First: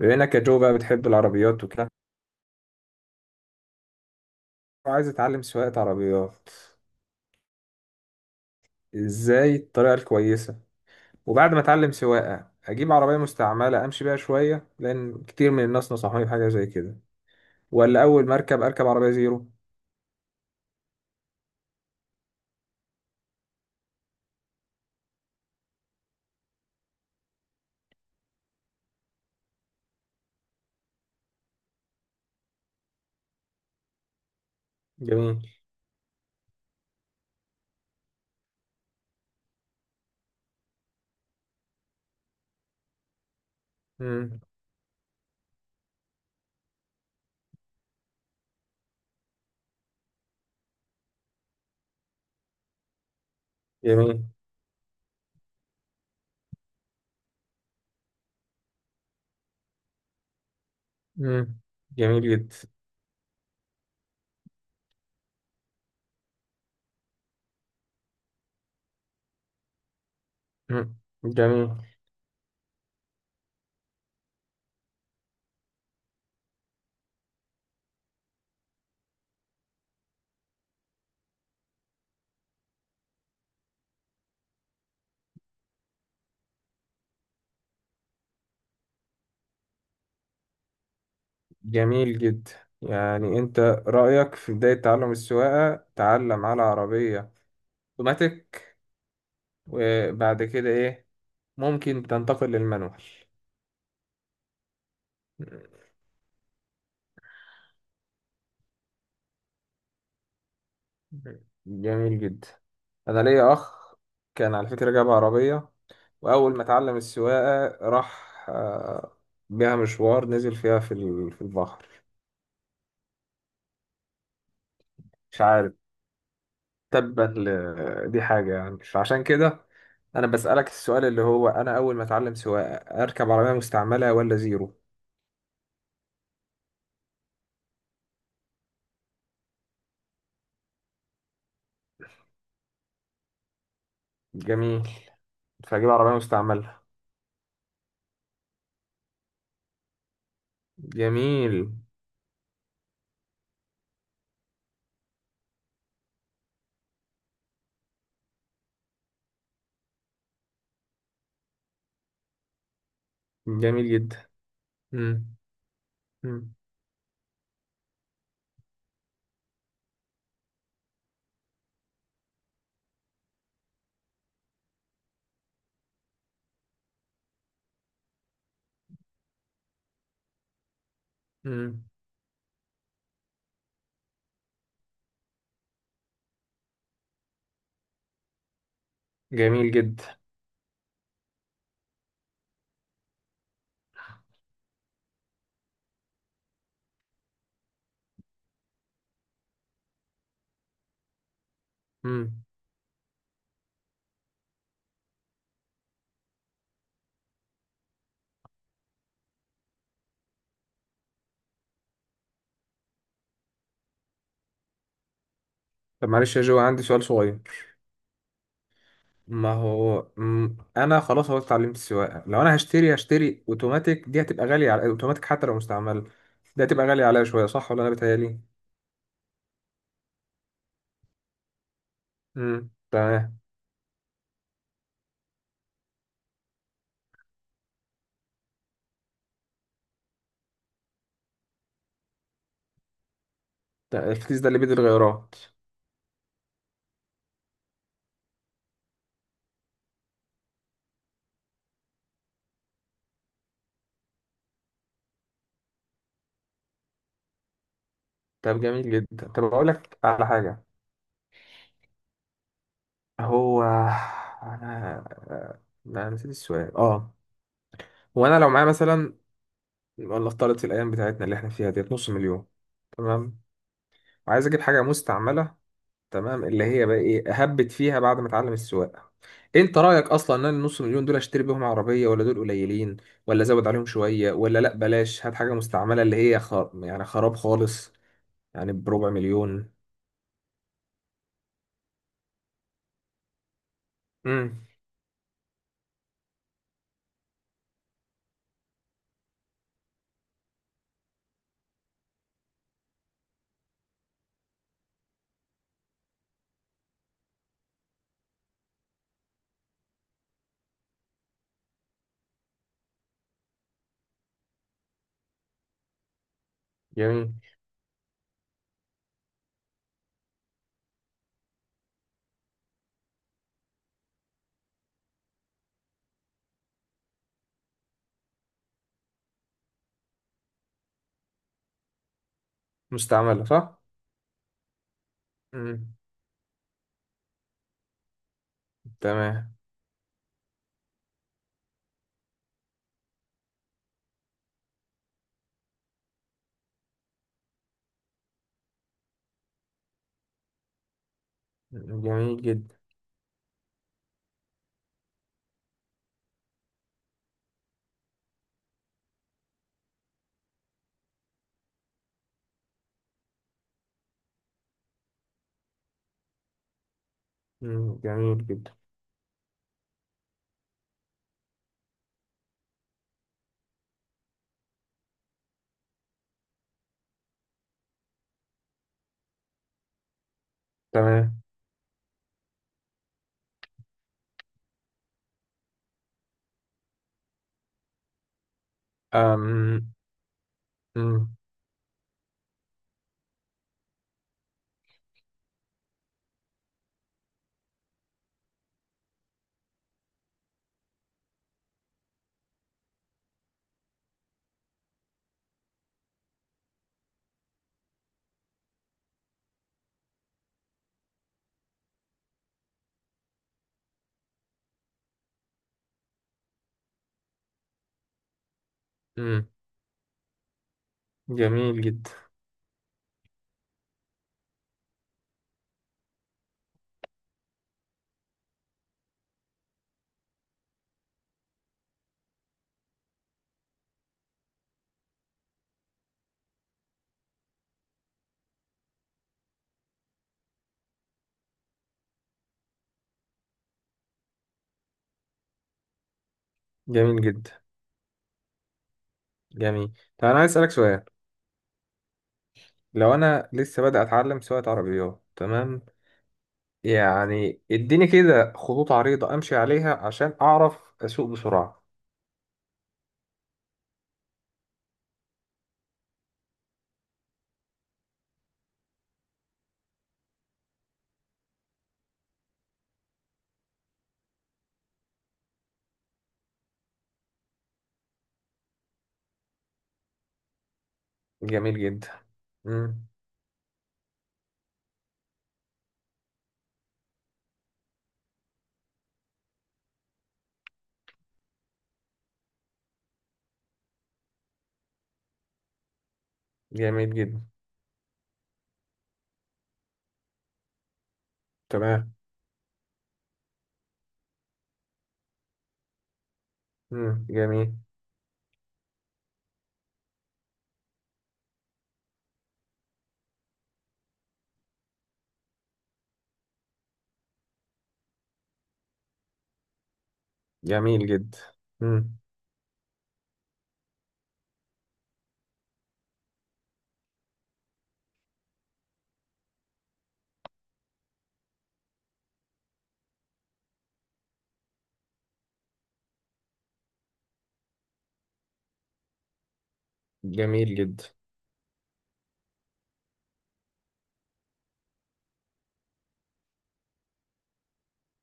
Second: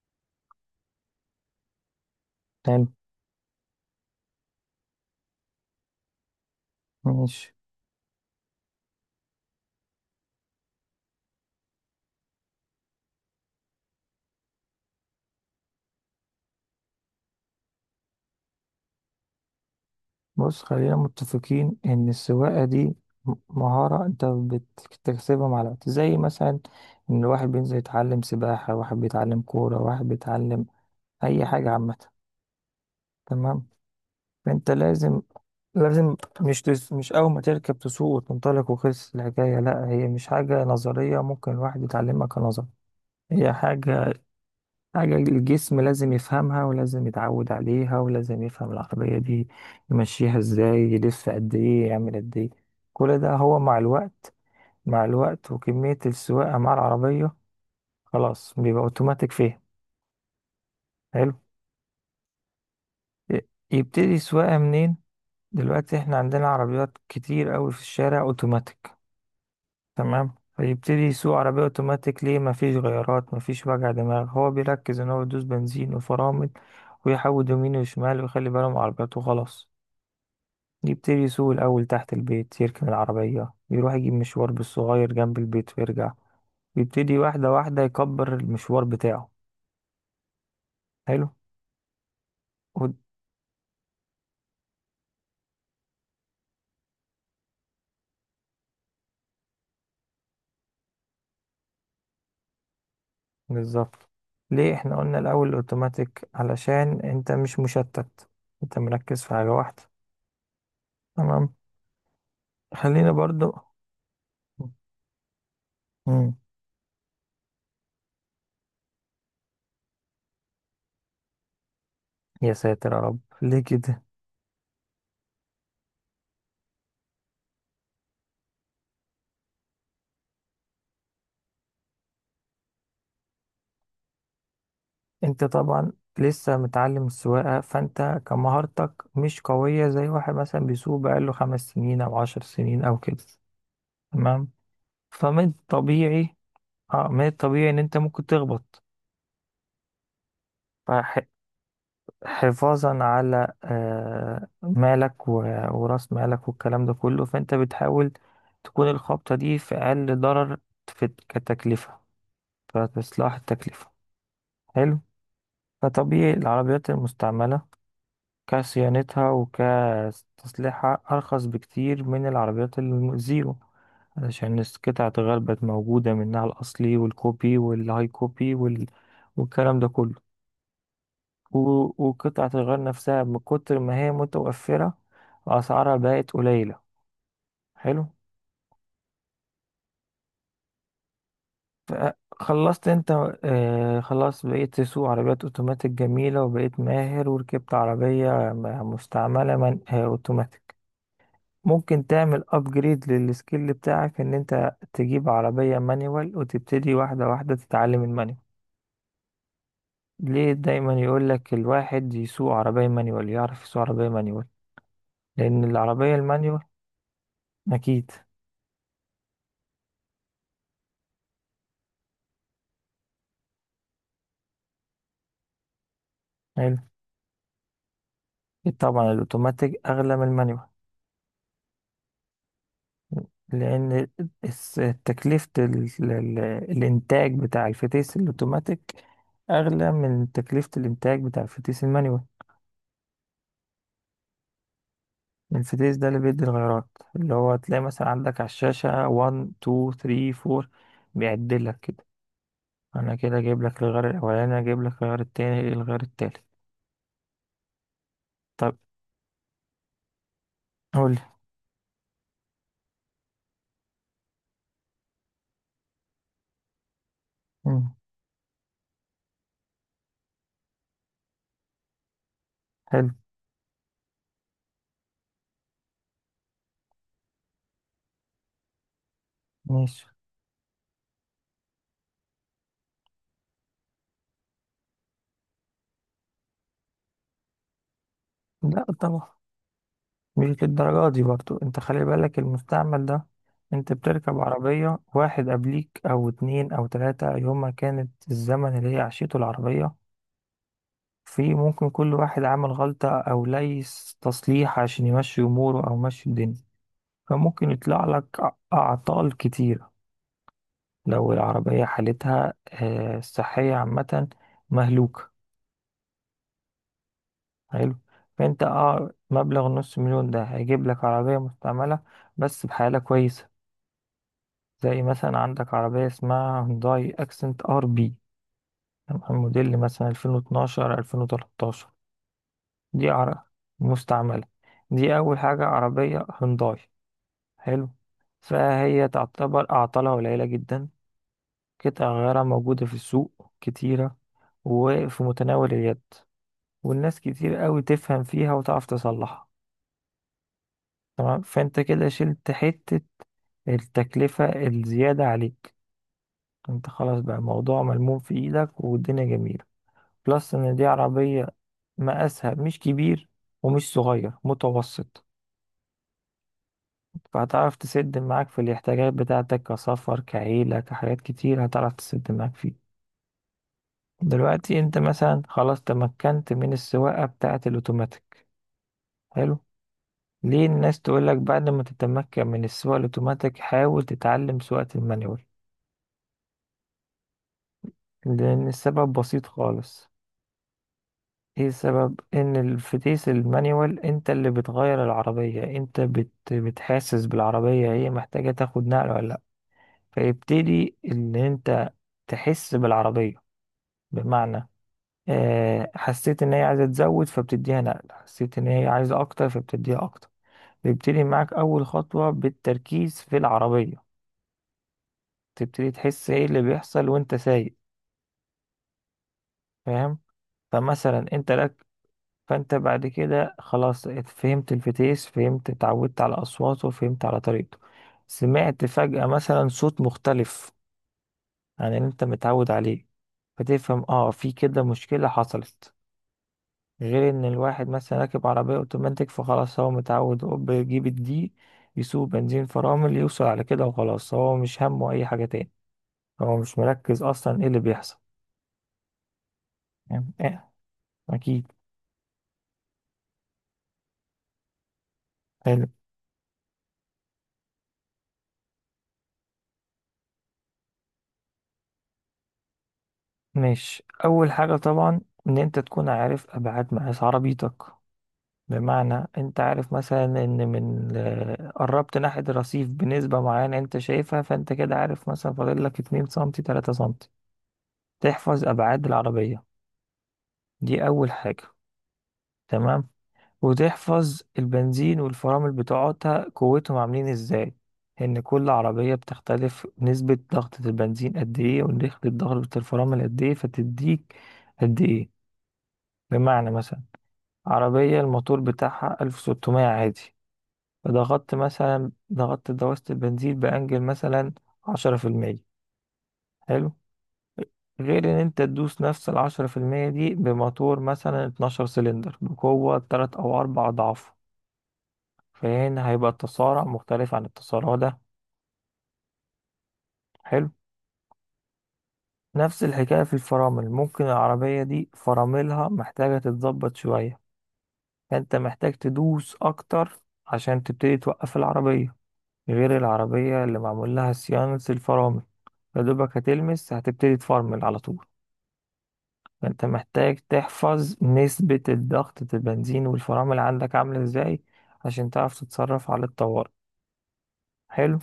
بما انك يا جو بقى بتحب العربيات وكده، حلو. وعايز اتعلم سواقة عربيات، ماشي. ازاي الطريقة الكويسة؟ وبعد ما اتعلم سواقة اجيب عربية مستعملة امشي بيها شوية لان كتير من الناس نصحوني بحاجة زي كده، ولا اول ما اركب اركب عربية زيرو؟ بص، خلينا متفقين ان السواقة دي مهارة انت بتكتسبها مع الوقت، زي مثلا ان واحد بينزل يتعلم سباحة، واحد بيتعلم كورة، واحد بيتعلم اي حاجة عامة. تمام. فانت لازم جميل. لازم مش اول ما تركب تسوق وتنطلق وخلص الحكاية. لا، هي مش حاجة نظرية ممكن الواحد يتعلمها كنظر، هي مم. حاجة الجسم لازم يفهمها، ولازم يتعود عليها، ولازم يفهم العربية دي يمشيها ازاي، يلف قد ايه، يعمل قد ايه. كل ده هو مع جميل. الوقت، مع الوقت وكمية السواقة مع العربية. خلاص بيبقى اوتوماتيك فيها. حلو. مم. جميل جدا. ي- يبتدي السواقة منين؟ دلوقتي احنا عندنا عربيات كتير قوي في الشارع اوتوماتيك، تمام؟ مم. فيبتدي يسوق عربية جميل. اوتوماتيك. ليه؟ مفيش غيارات، مفيش وجع دماغ، هو بيركز ان هو يدوس بنزين وفرامل ويحود يمين وشمال ويخلي باله من عربيته وخلاص. يبتدي يسوق الأول تحت البيت، يركن العربية، يروح يجيب مشوار بالصغير جنب البيت ويرجع. يبتدي واحدة واحدة يكبر المشوار بتاعه. حلو. جميل جدا. ود- يعني انت رأيك في بداية تعلم السواقة تعلم على عربية اوتوماتيك، وبعد كده ايه؟ ممكن تنتقل للمانوال؟ بالظبط. ليه احنا قلنا الأول الأوتوماتيك؟ علشان انت مش مشتت، انت مركز في حاجة واحدة. تمام. جميل جدا. خلينا انا برضو. ليا اخ كان على فكره جاب عربيه، مم. واول ما اتعلم السواقه راح بيها مشوار، نزل فيها في البحر. يا ساتر يا رب، ليه كده؟ مش عارف. تبا دي حاجه يعني مش عشان كده. انا بسالك السؤال اللي هو انا اول ما اتعلم سواقه اركب عربيه مستعمله ولا زيرو؟ انت طبعا لسه متعلم السواقة، فانت كمهارتك مش قوية زي واحد مثلا بيسوق بقاله خمس سنين او 10 سنين او كده. تمام. جميل. فمن فاجيب عربيه الطبيعي، مستعمله. اه، من الطبيعي ان انت ممكن تخبط. جميل. فحفاظا على مالك وراس مالك والكلام ده كله، فانت بتحاول تكون الخبطة دي في اقل ضرر، في كتكلفة، فتصلح جميل التكلفة. جدا. حلو. مم. فطبيعي مم. العربيات المستعملة كصيانتها وكتصليحها أرخص بكتير من العربيات الزيرو، علشان قطع الغيار بقت موجودة، منها الأصلي والكوبي والهاي كوبي والكلام ده كله. و... مم. وقطعة الغيار نفسها من كتر ما هي متوفرة، أسعارها بقت قليلة. حلو. جميل جدا. ف- خلصت انت؟ آه، خلاص بقيت تسوق عربيات اوتوماتيك جميلة، وبقيت ماهر وركبت عربية مستعملة من اوتوماتيك. ممكن مم. تعمل ابجريد للسكيل بتاعك، ان انت تجيب عربية مانيوال وتبتدي واحدة واحدة تتعلم المانيوال. ليه دايما يقولك الواحد يسوق عربية مانيوال يعرف يسوق عربية مانيوال؟ لان طب العربية معلش يا جو، المانيوال، عندي سؤال صغير. اكيد. ما هو انا خلاص هو اتعلمت السواقه، لو انا هشتري اوتوماتيك، دي هتبقى غاليه على اوتوماتيك حتى لو مستعمل، دي حلو. هتبقى غاليه عليا شويه، صح ولا انا بتهيالي؟ طبعا الاوتوماتيك اغلى من المانيوال، امم. تمام. لان تكلفة ال- الانتاج بتاع الفتيس الاوتوماتيك اغلى من تكلفة الانتاج بتاع الفتيس المانيوال. ده الكيس ده اللي بيد الغيارات؟ الانفتيز ده اللي بيدي الغيارات، اللي هو تلاقي مثلا عندك على الشاشة 1 2 3 4، بيعدل لك كده. انا كده جايب لك الغيار الاولاني، جايب لك الغيار التاني، الغيار التالت. طب طب جميل جدا. طب اقول لك على حاجه. قول لي. هو انا انا نسيت السؤال، اه. مم. هو انا لو معايا مثلا، ولا افترض في الايام بتاعتنا اللي احنا فيها ديت نص مليون، حلو. تمام. وعايز اجيب حاجه مستعمله، تمام، اللي هي بقى ايه هبت فيها بعد ما اتعلم السواقه. انت ماشي. رايك اصلا ان انا النص مليون دول اشتري بيهم عربيه ولا دول قليلين، ولا ازود عليهم شويه، ولا لا بلاش هات حاجه مستعمله اللي هي يعني خراب خالص، يعني لا بربع طبعا، مليون. مش للدرجة دي. برضو انت خلي بالك، المستعمل ده انت بتركب امم. عربية واحد قبليك او اتنين او تلاتة، يوم ما كانت الزمن اللي هي عشيته العربية، في ممكن كل واحد عمل غلطة او ليس تصليح عشان يمشي اموره او يمشي الدنيا. فممكن يطلع لك أعطال كتيرة لو العربية حالتها، الصحية عامة، مهلوكة. جميل. حلو. فأنت، اه، مبلغ نص مليون ده هيجيب لك عربية مستعملة بس بحالة كويسة. زي مثلا عندك عربية اسمها هونداي أكسنت ار بي، تمام؟ موديل مثلا 2012، 2013. دي عربية مستعمله صح. مستعملة. دي أول حاجة، امم. عربية هونداي. حلو. فهي تمام. تعتبر أعطالها قليلة جدا، قطع غيارها موجودة في السوق كتيرة، وفي متناول اليد، والناس كتير قوي تفهم فيها وتعرف تصلحها. تمام. فانت كده جميل شلت جدا. حتة التكلفة الزيادة عليك. انت خلاص بقى الموضوع ملموم في ايدك، والدنيا جميلة. بلس ان دي عربية مقاسها مش كبير ومش صغير، متوسط. فهتعرف امم. تسد جميل معاك في جدا. الاحتياجات بتاعتك، كسفر، كعيلة، كحاجات كتير هتعرف تسد معاك فيها. دلوقتي انت مثلا خلاص تمكنت من السواقة بتاعة الاوتوماتيك. حلو. ليه الناس تقولك تمام. بعد ما تتمكن من السواقة الاوتوماتيك حاول تتعلم سواقة المانيوال؟ لان السبب بسيط امم. خالص. امم. ايه السبب؟ ان الفتيس المانيوال انت اللي بتغير العربية، انت بتحسس بالعربية هي محتاجة تاخد نقل ولا لا. فيبتدي ان انت تحس بالعربية، بمعنى حسيت ان هي عايزة تزود فبتديها نقل، حسيت ان هي عايزة اكتر فبتديها اكتر. تبتدي معاك أول خطوة بالتركيز في العربية، تبتدي تحس إيه اللي بيحصل وأنت سايق. أمم. فاهم؟ فمثلا أنت جميل لك، جدا. فأنت بعد كده خلاص فهمت الفتيس، فهمت اتعودت على أصواته، فهمت على طريقته. سمعت فجأة مثلا صوت مختلف عن اللي أنت متعود عليه، فتفهم اه في كده مشكلة حصلت. غير ان الواحد مثلا راكب عربية اوتوماتيك، فخلاص هو متعود، هو بيجيب الدي، يسوق بنزين فرامل، يوصل على كده وخلاص. هو مش همه اي حاجة تاني، هو مش جميل مركز جدا. اصلا ايه اللي بيحصل. جميل. يعني طب انا عايز إيه؟ اسالك سؤال. اكيد. لو انا لسه بادئ اتعلم سواقه عربيات، تمام. حلو. يعني اديني كده خطوط عريضة امشي عليها عشان اعرف اسوق بسرعة. ماشي. اول حاجه طبعا ان انت تكون عارف ابعاد مقاس عربيتك. بمعنى انت عارف مثلا ان من، قربت ناحيه الرصيف بنسبه معينه انت شايفها، فانت كده عارف مثلا فاضل لك 2 سم 3 سم. تحفظ ابعاد العربيه، دي اول حاجه. جميل جدا. مم. تمام. وتحفظ البنزين والفرامل بتوعتها قوتهم عاملين ازاي، ان كل عربية بتختلف نسبة ضغطة البنزين قد ايه ونسبة ضغطة الفرامل قد ايه، فتديك قد ايه. بمعنى مثلا جميل جدا. عربية الموتور بتاعها 1600 عادي، فضغطت مثلا، تمام. ضغطت دواسة البنزين بأنجل مثلا 10%. حلو. مم. جميل. غير ان انت تدوس نفس العشرة في المية دي بموتور مثلا 12 سلندر بقوة تلات او اربع اضعاف، فهنا هيبقى التصارع مختلف عن التصارع ده. حلو. جميل جدا. مم. نفس الحكاية في الفرامل، ممكن العربية دي فراملها محتاجة تتظبط شوية، فأنت محتاج تدوس أكتر عشان تبتدي توقف العربية. غير العربية اللي معمول لها صيانة الفرامل، فدوبك هتلمس هتبتدي تفرمل على طول. فأنت محتاج جميل جدا. تحفظ نسبة الضغط البنزين والفرامل عندك عاملة ازاي، عشان تعرف تتصرف على الطوارئ. حلو.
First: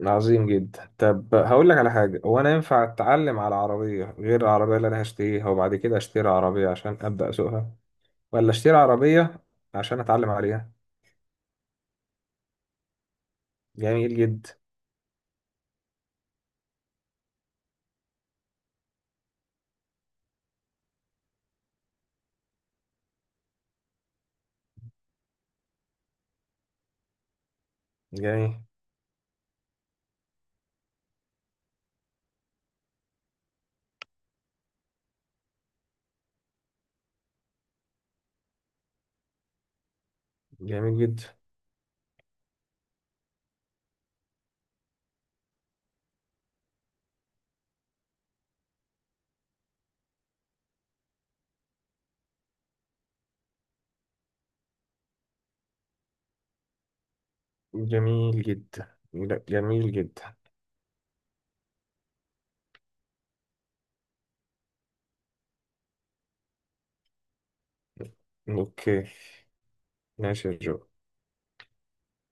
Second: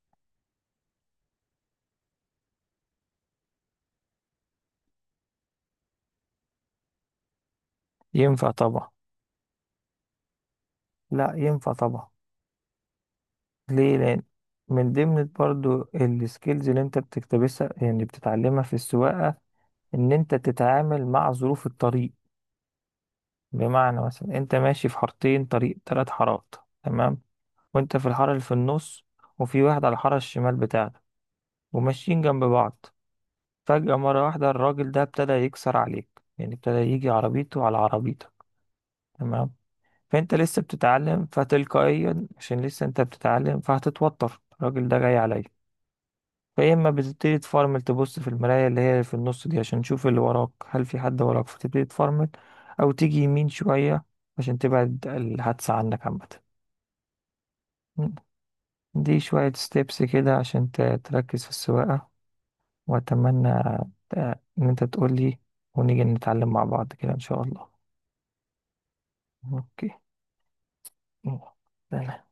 عظيم جدا. طب هقول لك على حاجة. هو انا ينفع اتعلم على عربية غير العربية اللي انا هشتريها وبعد كده اشتري عربية عشان ابدأ اسوقها؟ ينفع ولا اشتري طبعا. عربية عشان اتعلم عليها؟ لا ينفع طبعا. ليه؟ جميل لان جدا. من ضمن برضو السكيلز اللي انت بتكتبسها، يعني بتتعلمها في السواقه، ان انت تتعامل مع ظروف الطريق. بمعنى مثلا انت ماشي في حارتين، طريق 3 حارات، تمام؟ وانت في الحاره اللي في جميل. النص، وفي واحد على الحاره الشمال بتاعتك وماشيين جنب بعض. فجاه مره واحده الراجل ده ابتدى يكسر عليك، يعني ابتدى يجي عربيته على عربيتك، تمام؟ فانت لسه جميل جدا. بتتعلم، فتلقائيا عشان لسه انت بتتعلم فهتتوتر، الراجل ده جاي عليا. فيا اما بتبتدي تفرمل، تبص في المراية اللي هي في النص دي عشان تشوف اللي وراك، هل في حد وراك، فتبتدي تفرمل، او تيجي يمين شوية عشان تبعد الحادثة عنك عامة. جميل جدا. دي لا، شوية جميل ستيبس جدا. كده عشان تركز في السواقة. وأتمنى، ت- إن أنت تقولي، ونيجي نتعلم مع بعض كده إن شاء الله. اوكي. أوكي. ماشي يا جو. يلا.